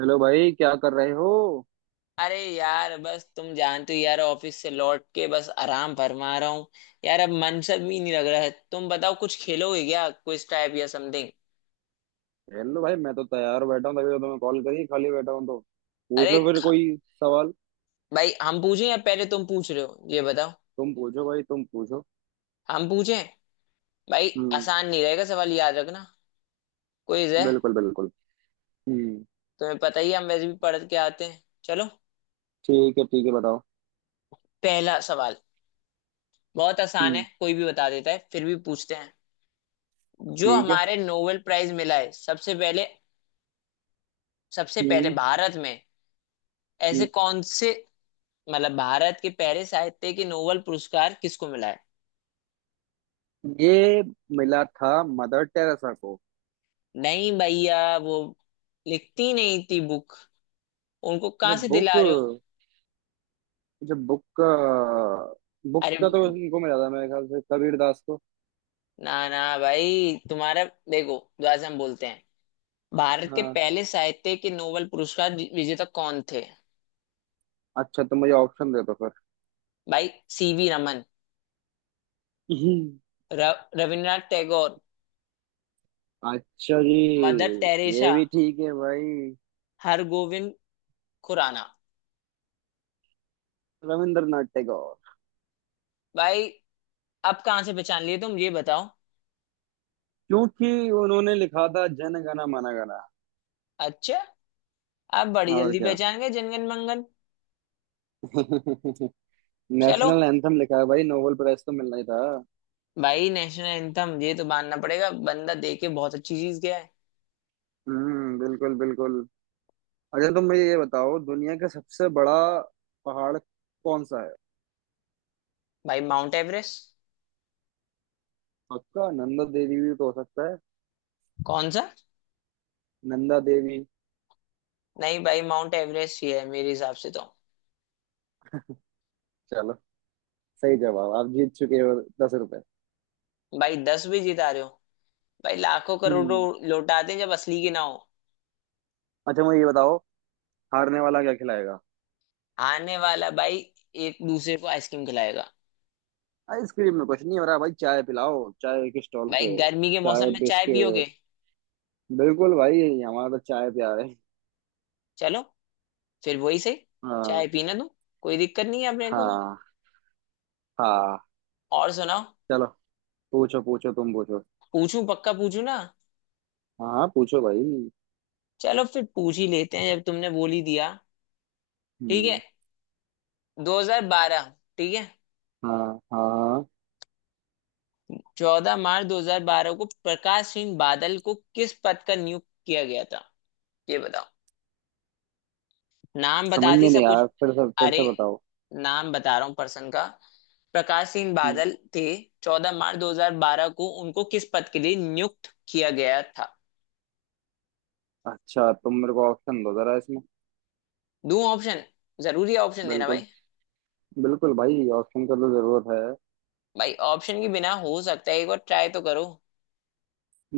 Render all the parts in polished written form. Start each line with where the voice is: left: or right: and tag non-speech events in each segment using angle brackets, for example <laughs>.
right: Hello भाई क्या कर रहे हो।
left: अरे यार, बस तुम जानते हो यार, ऑफिस से लौट के बस आराम फरमा रहा हूँ। यार अब मन सा भी नहीं लग रहा है। तुम बताओ, कुछ खेलोगे क्या, क्विज टाइप या समथिंग।
right: हेलो भाई मैं तो तैयार बैठा हूँ तभी तो तुम्हें कॉल करी। खाली बैठा हूँ तो पूछ
left: अरे
right: लो फिर कोई सवाल।
left: भाई, हम पूछें या पहले तुम पूछ रहे हो, ये बताओ।
right: तुम पूछो भाई तुम पूछो।
left: हम पूछें। भाई,
right: हम्म।
left: आसान नहीं रहेगा सवाल, याद रखना। क्विज है।
right: बिल्कुल बिल्कुल। हम्म।
left: तुम्हें पता ही है, हम वैसे भी पढ़ के आते हैं। चलो,
right: ठीक है बताओ।
left: पहला सवाल। बहुत आसान है,
right: हम्म।
left: कोई भी बता देता है, फिर भी पूछते हैं। जो
right: ठीक है।
left: हमारे नोबेल प्राइज मिला है सबसे पहले, सबसे पहले
right: हम्म।
left: भारत में, ऐसे
right: हम्म।
left: कौन से, मतलब भारत के पहले साहित्य के नोबेल पुरस्कार किसको मिला है।
right: ये मिला था मदर टेरेसा को।
left: नहीं भैया, वो लिखती नहीं थी बुक, उनको
right: अच्छा
left: कहाँ से
right: बुक।
left: दिला रहे हो।
right: अच्छा बुक का। बुक
left: अरे,
right: का तो इनको मिला था मेरे ख्याल से कबीर दास को।
left: ना ना भाई, तुम्हारा, देखो जैसे हम बोलते हैं, भारत के
right: हाँ।
left: पहले साहित्य के नोबेल पुरस्कार विजेता कौन थे।
right: अच्छा तो मुझे ऑप्शन दे दो फिर।
left: भाई, सीवी रमन,
right: हम्म।
left: र, रविन्द्रनाथ टैगोर,
right: अच्छा जी।
left: मदर
right: ये
left: टेरेसा,
right: भी ठीक है भाई।
left: हरगोविंद खुराना।
right: रविंद्रनाथ टैगोर।
left: भाई अब कहाँ से पहचान लिए तुम, ये बताओ।
right: क्योंकि उन्होंने लिखा था जन गण मन गण।
left: अच्छा, अब बड़ी
right: और
left: जल्दी
right: क्या।
left: पहचान गए जनगण मंगन।
right: <laughs> नेशनल
left: चलो
right: एंथम लिखा है भाई, नोबेल प्राइज तो मिलना ही था।
left: भाई, नेशनल एंथम, ये तो मानना पड़ेगा, बंदा देके बहुत अच्छी चीज गया है।
right: हम्म, बिल्कुल बिल्कुल। अच्छा तुम मुझे ये बताओ, दुनिया का सबसे बड़ा पहाड़ कौन सा है।
left: भाई, माउंट एवरेस्ट।
right: पक्का? नंदा देवी भी तो हो सकता है।
left: कौन सा।
right: नंदा देवी।
left: नहीं भाई, माउंट एवरेस्ट ही है मेरे हिसाब से तो।
right: चलो, सही जवाब। आप जीत चुके हो 10 रुपए।
left: भाई, 10 भी जिता रहे हो। भाई, लाखों करोड़ों
right: हम्म।
left: लौटाते हैं जब असली की ना हो।
right: अच्छा मुझे ये बताओ, हारने वाला क्या खिलाएगा।
left: आने वाला भाई, एक दूसरे को आइसक्रीम खिलाएगा।
right: आइसक्रीम में कुछ नहीं हो रहा भाई, चाय पिलाओ चाय के स्टॉल
left: भाई
right: पे।
left: गर्मी के मौसम
right: चाय
left: में चाय पियोगे।
right: बिस्किट। बिल्कुल भाई, हमारा तो चाय प्यार है।
left: चलो, फिर वही सही।
right: हाँ।
left: चाय पीना तो कोई दिक्कत नहीं है अपने को तो।
right: हाँ। हाँ।
left: और सुनाओ।
right: चलो। पूछो पूछो, तुम पूछो।
left: पूछूं, पक्का पूछूं ना।
right: हाँ हाँ, पूछो भाई।
left: चलो फिर पूछ ही लेते हैं, जब तुमने बोल ही दिया। ठीक है,
right: हम्म।
left: 2012, ठीक है।
right: हाँ हाँ।
left: चौदह मार्च 2012 को प्रकाश सिंह बादल को किस पद का नियुक्त किया गया था, ये बताओ। नाम
right: समझ
left: बता दी
right: में
left: सब
right: नहीं
left: कुछ।
right: आया, फिर
left: अरे,
right: से बताओ।
left: नाम बता रहा हूँ पर्सन का, प्रकाश सिंह
right: हम्म।
left: बादल थे। चौदह मार्च 2012 को उनको किस पद के लिए नियुक्त किया गया था।
right: अच्छा तुम मेरे को ऑप्शन दो जरा इसमें।
left: दूं ऑप्शन, जरूरी है ऑप्शन देना
right: बिल्कुल।
left: भाई।
right: बिल्कुल भाई, ऑप्शन का तो जरूरत है।
left: भाई ऑप्शन के बिना हो सकता है, एक बार ट्राई तो करो।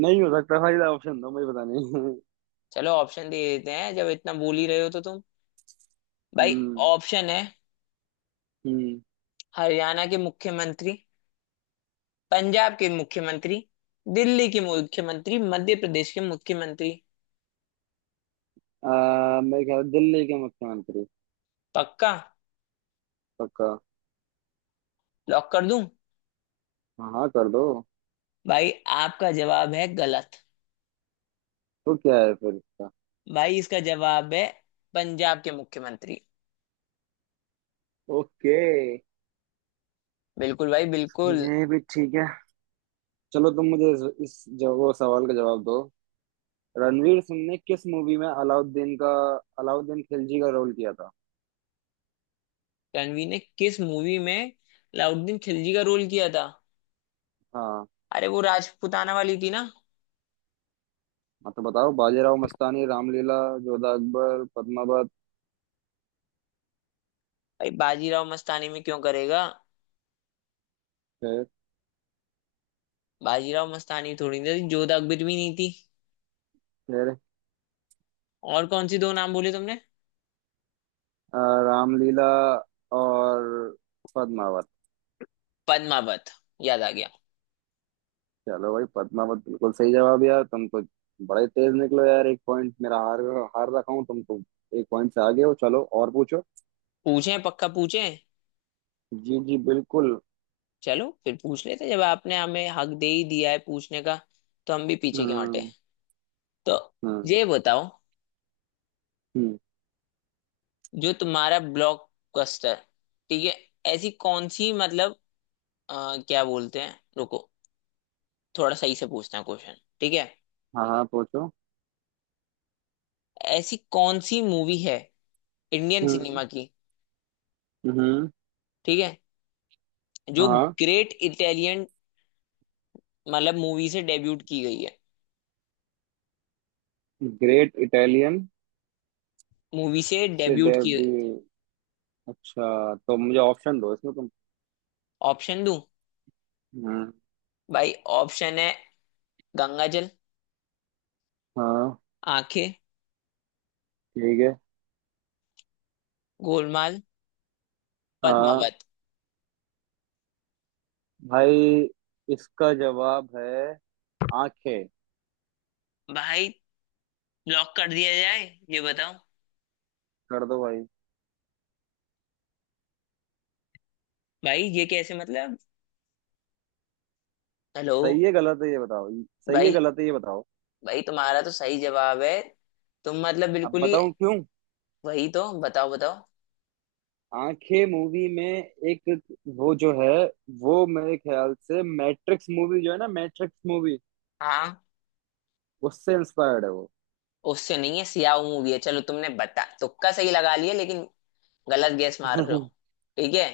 right: नहीं हो सकता भाई, ऑप्शन दो, मुझे पता नहीं।
left: चलो ऑप्शन दे देते हैं, जब इतना बोल ही रहे हो तो तुम।
right: <laughs>
left: भाई
right: हम्म।
left: ऑप्शन है:
right: हम्म।
left: हरियाणा के मुख्यमंत्री, पंजाब के मुख्यमंत्री, दिल्ली के मुख्यमंत्री, मध्य प्रदेश के मुख्यमंत्री।
right: मैं क्या दिल्ली के मुख्यमंत्री।
left: पक्का,
right: पक्का।
left: लॉक कर दूं।
right: हाँ हाँ, कर दो।
left: भाई आपका जवाब है गलत।
right: तो क्या है फिर इसका।
left: भाई इसका जवाब है पंजाब के मुख्यमंत्री।
right: ओके।
left: बिल्कुल भाई, बिल्कुल।
right: ये भी ठीक है। चलो तुम मुझे इस वो सवाल का जवाब दो। रणवीर सिंह ने किस मूवी में अलाउद्दीन का, अलाउद्दीन खिलजी का रोल किया था।
left: रणवीर ने किस मूवी में अलाउद्दीन खिलजी का रोल किया था।
right: हाँ।
left: अरे वो राजपूताना वाली थी ना।
right: हाँ तो बताओ, बाजीराव मस्तानी, रामलीला, जोधा अकबर, पद्मावत।
left: भाई बाजीराव मस्तानी में क्यों करेगा।
right: फिर।
left: बाजीराव मस्तानी थोड़ी ना थी, जोधा अकबर भी नहीं थी।
right: फिर।
left: और कौन सी, दो नाम बोले तुमने।
right: अ, रामलीला। और पद्मावत।
left: पद्मावत, याद आ गया।
right: चलो भाई, पद्मावत बिल्कुल सही जवाब। यार तुम तो बड़े तेज निकलो यार, एक पॉइंट मेरा हार, हार रखा हूँ। तुम तो एक पॉइंट से आगे हो। चलो और पूछो।
left: पूछें, पक्का पूछें।
right: जी जी, बिल्कुल।
left: चलो फिर पूछ लेते हैं, जब आपने हमें हक दे ही दिया है पूछने का, तो हम भी पीछे क्यों हटे।
right: हम्म।
left: तो
right: हम्म।
left: ये बताओ,
right: हम्म।
left: जो तुम्हारा ब्लॉकबस्टर, ठीक है, ऐसी कौन सी मतलब, क्या बोलते हैं, रुको, थोड़ा सही से पूछना क्वेश्चन, ठीक है।
right: हाँ हाँ, पूछो।
left: ऐसी कौन सी मूवी है इंडियन
right: हम्म।
left: सिनेमा की,
right: हम्म।
left: ठीक है, जो
right: हाँ।
left: ग्रेट इटालियन, मतलब मूवी से डेब्यूट की गई है,
right: ग्रेट इटालियन।
left: मूवी से डेब्यूट की।
right: सेडेबी। अच्छा तो मुझे ऑप्शन दो इसमें तुम।
left: ऑप्शन दूं।
right: हम्म।
left: भाई ऑप्शन है: गंगाजल,
right: हाँ।
left: आंखें,
right: ठीक है।
left: गोलमाल,
right: हाँ
left: पद्मावत।
right: भाई, इसका जवाब है आंखें।
left: भाई ब्लॉक कर दिया जाए, ये बताओ।
right: कर दो भाई।
left: भाई ये कैसे, मतलब, हेलो।
right: सही है गलत है ये बताओ। सही है
left: भाई,
right: गलत है ये बताओ।
left: भाई तुम्हारा तो सही जवाब है। तुम मतलब
right: अब
left: बिल्कुल ही।
right: बताऊं क्यों।
left: वही तो बताओ, बताओ।
right: आंखें मूवी में एक, वो जो है, वो मेरे ख्याल से मैट्रिक्स मूवी, जो है ना मैट्रिक्स मूवी,
left: हाँ।
right: उससे इंस्पायर्ड है वो।
left: उससे नहीं है, सियाह मूवी है। चलो तुमने बता, तुक्का सही लगा लिया लेकिन, गलत गैस मार रहे हो।
right: <laughs>
left: ठीक है।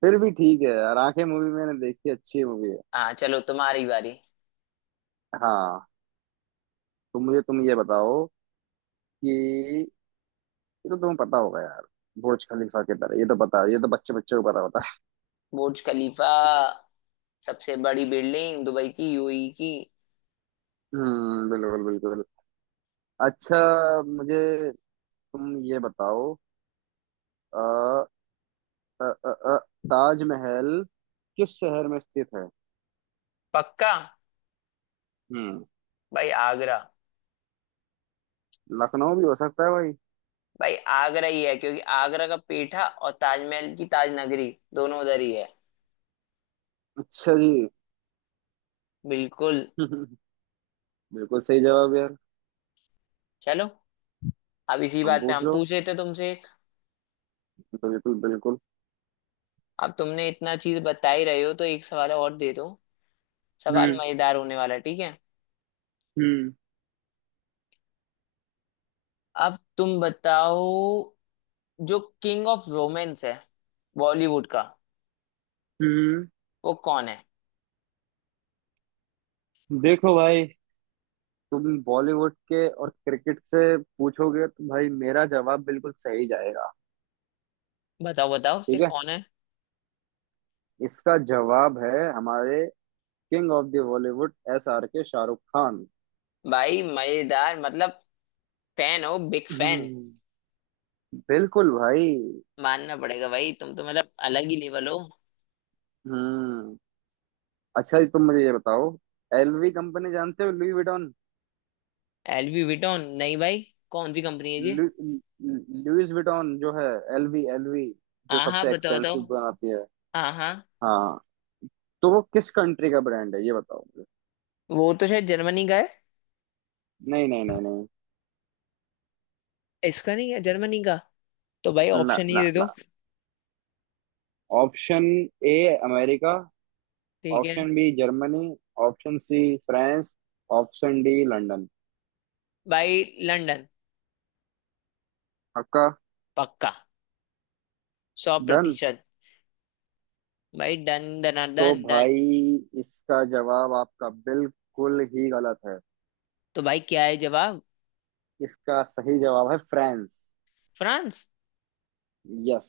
right: फिर भी ठीक है यार, आंखें मूवी मैंने देखी, अच्छी मूवी है।
left: हाँ चलो, तुम्हारी बारी।
right: हाँ। तो मुझे तुम ये बताओ कि ये तो तुम्हें पता होगा यार, बुर्ज खलीफा के तरह, ये तो पता, ये तो बच्चे बच्चे को पता होता है।
left: बुर्ज खलीफा, सबसे बड़ी बिल्डिंग दुबई की, यूएई की।
right: <laughs> हम्म, बिल्कुल बिल्कुल। अच्छा मुझे तुम ये बताओ, अ, अ, अ, अ, ताजमहल किस शहर में स्थित है।
left: पक्का।
right: हम्म।
left: भाई आगरा।
right: लखनऊ भी हो सकता है भाई।
left: भाई आगरा ही है, क्योंकि आगरा का पेठा और ताजमहल की ताज नगरी दोनों उधर ही है।
right: अच्छा जी।
left: बिल्कुल।
right: <laughs> बिल्कुल सही जवाब यार।
left: चलो, अब इसी
right: हम
left: बात पे
right: पूछ
left: हम
right: लो
left: पूछ रहे थे तुमसे एक।
right: तो। बिल्कुल बिल्कुल।
left: अब तुमने इतना चीज बता ही रहे हो, तो एक सवाल और दे दो। सवाल
right: हम्म।
left: मजेदार होने वाला है, ठीक है।
right: हम्म।
left: अब तुम बताओ, जो किंग ऑफ रोमांस है बॉलीवुड का,
right: हम्म।
left: वो कौन है।
right: देखो भाई, तुम बॉलीवुड के और क्रिकेट से पूछोगे तो भाई मेरा जवाब बिल्कुल सही जाएगा।
left: बताओ बताओ, फिर
right: ठीक है।
left: कौन है।
right: इसका जवाब है हमारे king of the Bollywood, SRK, Shahrukh Khan.
left: भाई मजेदार, मतलब फैन हो, बिग फैन।
right: हम्म, बिल्कुल भाई।
left: मानना पड़ेगा भाई, तुम तो मतलब अलग ही लेवल हो।
right: हम्म। अच्छा तुम मुझे ये बताओ, LV कंपनी जानते हो, लुई विटॉन।
left: एलवी विटोन नहीं भाई, कौन सी कंपनी है जी।
right: लु, लुइस विटॉन जो है, LV LV, जो
left: हाँ हाँ,
right: सबसे
left: बताओ बताओ।
right: एक्सपेंसिव बनाती है।
left: हाँ हाँ।
right: हाँ। तो वो किस कंट्री का ब्रांड है ये बताओ मुझे।
left: वो तो शायद जर्मनी का है।
right: नहीं नहीं नहीं नहीं।
left: इसका नहीं है जर्मनी का, तो भाई
right: ना
left: ऑप्शन ही
right: ना
left: दे दो।
right: ना। Option A, America.
left: ठीक है।
right: Option B, Germany. Option C, France. Option D, London.
left: भाई लंदन।
right: आपका।
left: पक्का, सौ
right: डन।
left: प्रतिशत भाई डन डन
right: तो
left: डन डन।
right: भाई इसका जवाब आपका बिल्कुल ही गलत है।
left: तो भाई क्या है जवाब।
right: इसका सही जवाब है फ्रांस।
left: फ्रांस।
right: यस।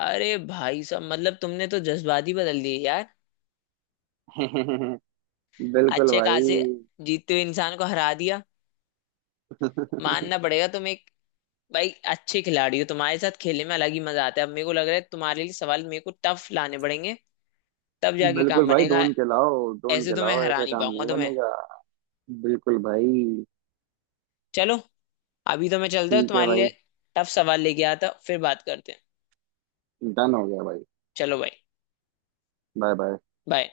left: अरे भाई साहब, मतलब तुमने तो जज्बात ही बदल दिए यार।
right: <laughs> बिल्कुल
left: अच्छे
right: भाई।
left: खासे जीतते हुए इंसान को हरा दिया। मानना
right: <laughs>
left: पड़ेगा, तुम एक, भाई अच्छे खिलाड़ी हो, तुम्हारे साथ खेलने में अलग ही मजा आता है। अब मेरे को लग रहा है तुम्हारे लिए सवाल मेरे को टफ लाने पड़ेंगे, तब जाके
right: बिल्कुल
left: काम
right: भाई,
left: बनेगा।
right: ढूंढ के लाओ ढूंढ
left: ऐसे
right: के
left: तो मैं
right: लाओ,
left: हरा
right: ऐसा
left: नहीं
right: काम
left: पाऊंगा
right: नहीं
left: तुम्हें।
right: बनेगा। बिल्कुल भाई।
left: चलो, अभी तो मैं चलता हूँ।
right: ठीक है
left: तुम्हारे लिए
right: भाई।
left: टफ सवाल लेके आता हूँ, फिर बात करते हैं।
right: डन हो गया भाई।
left: चलो भाई,
right: बाय बाय।
left: बाय।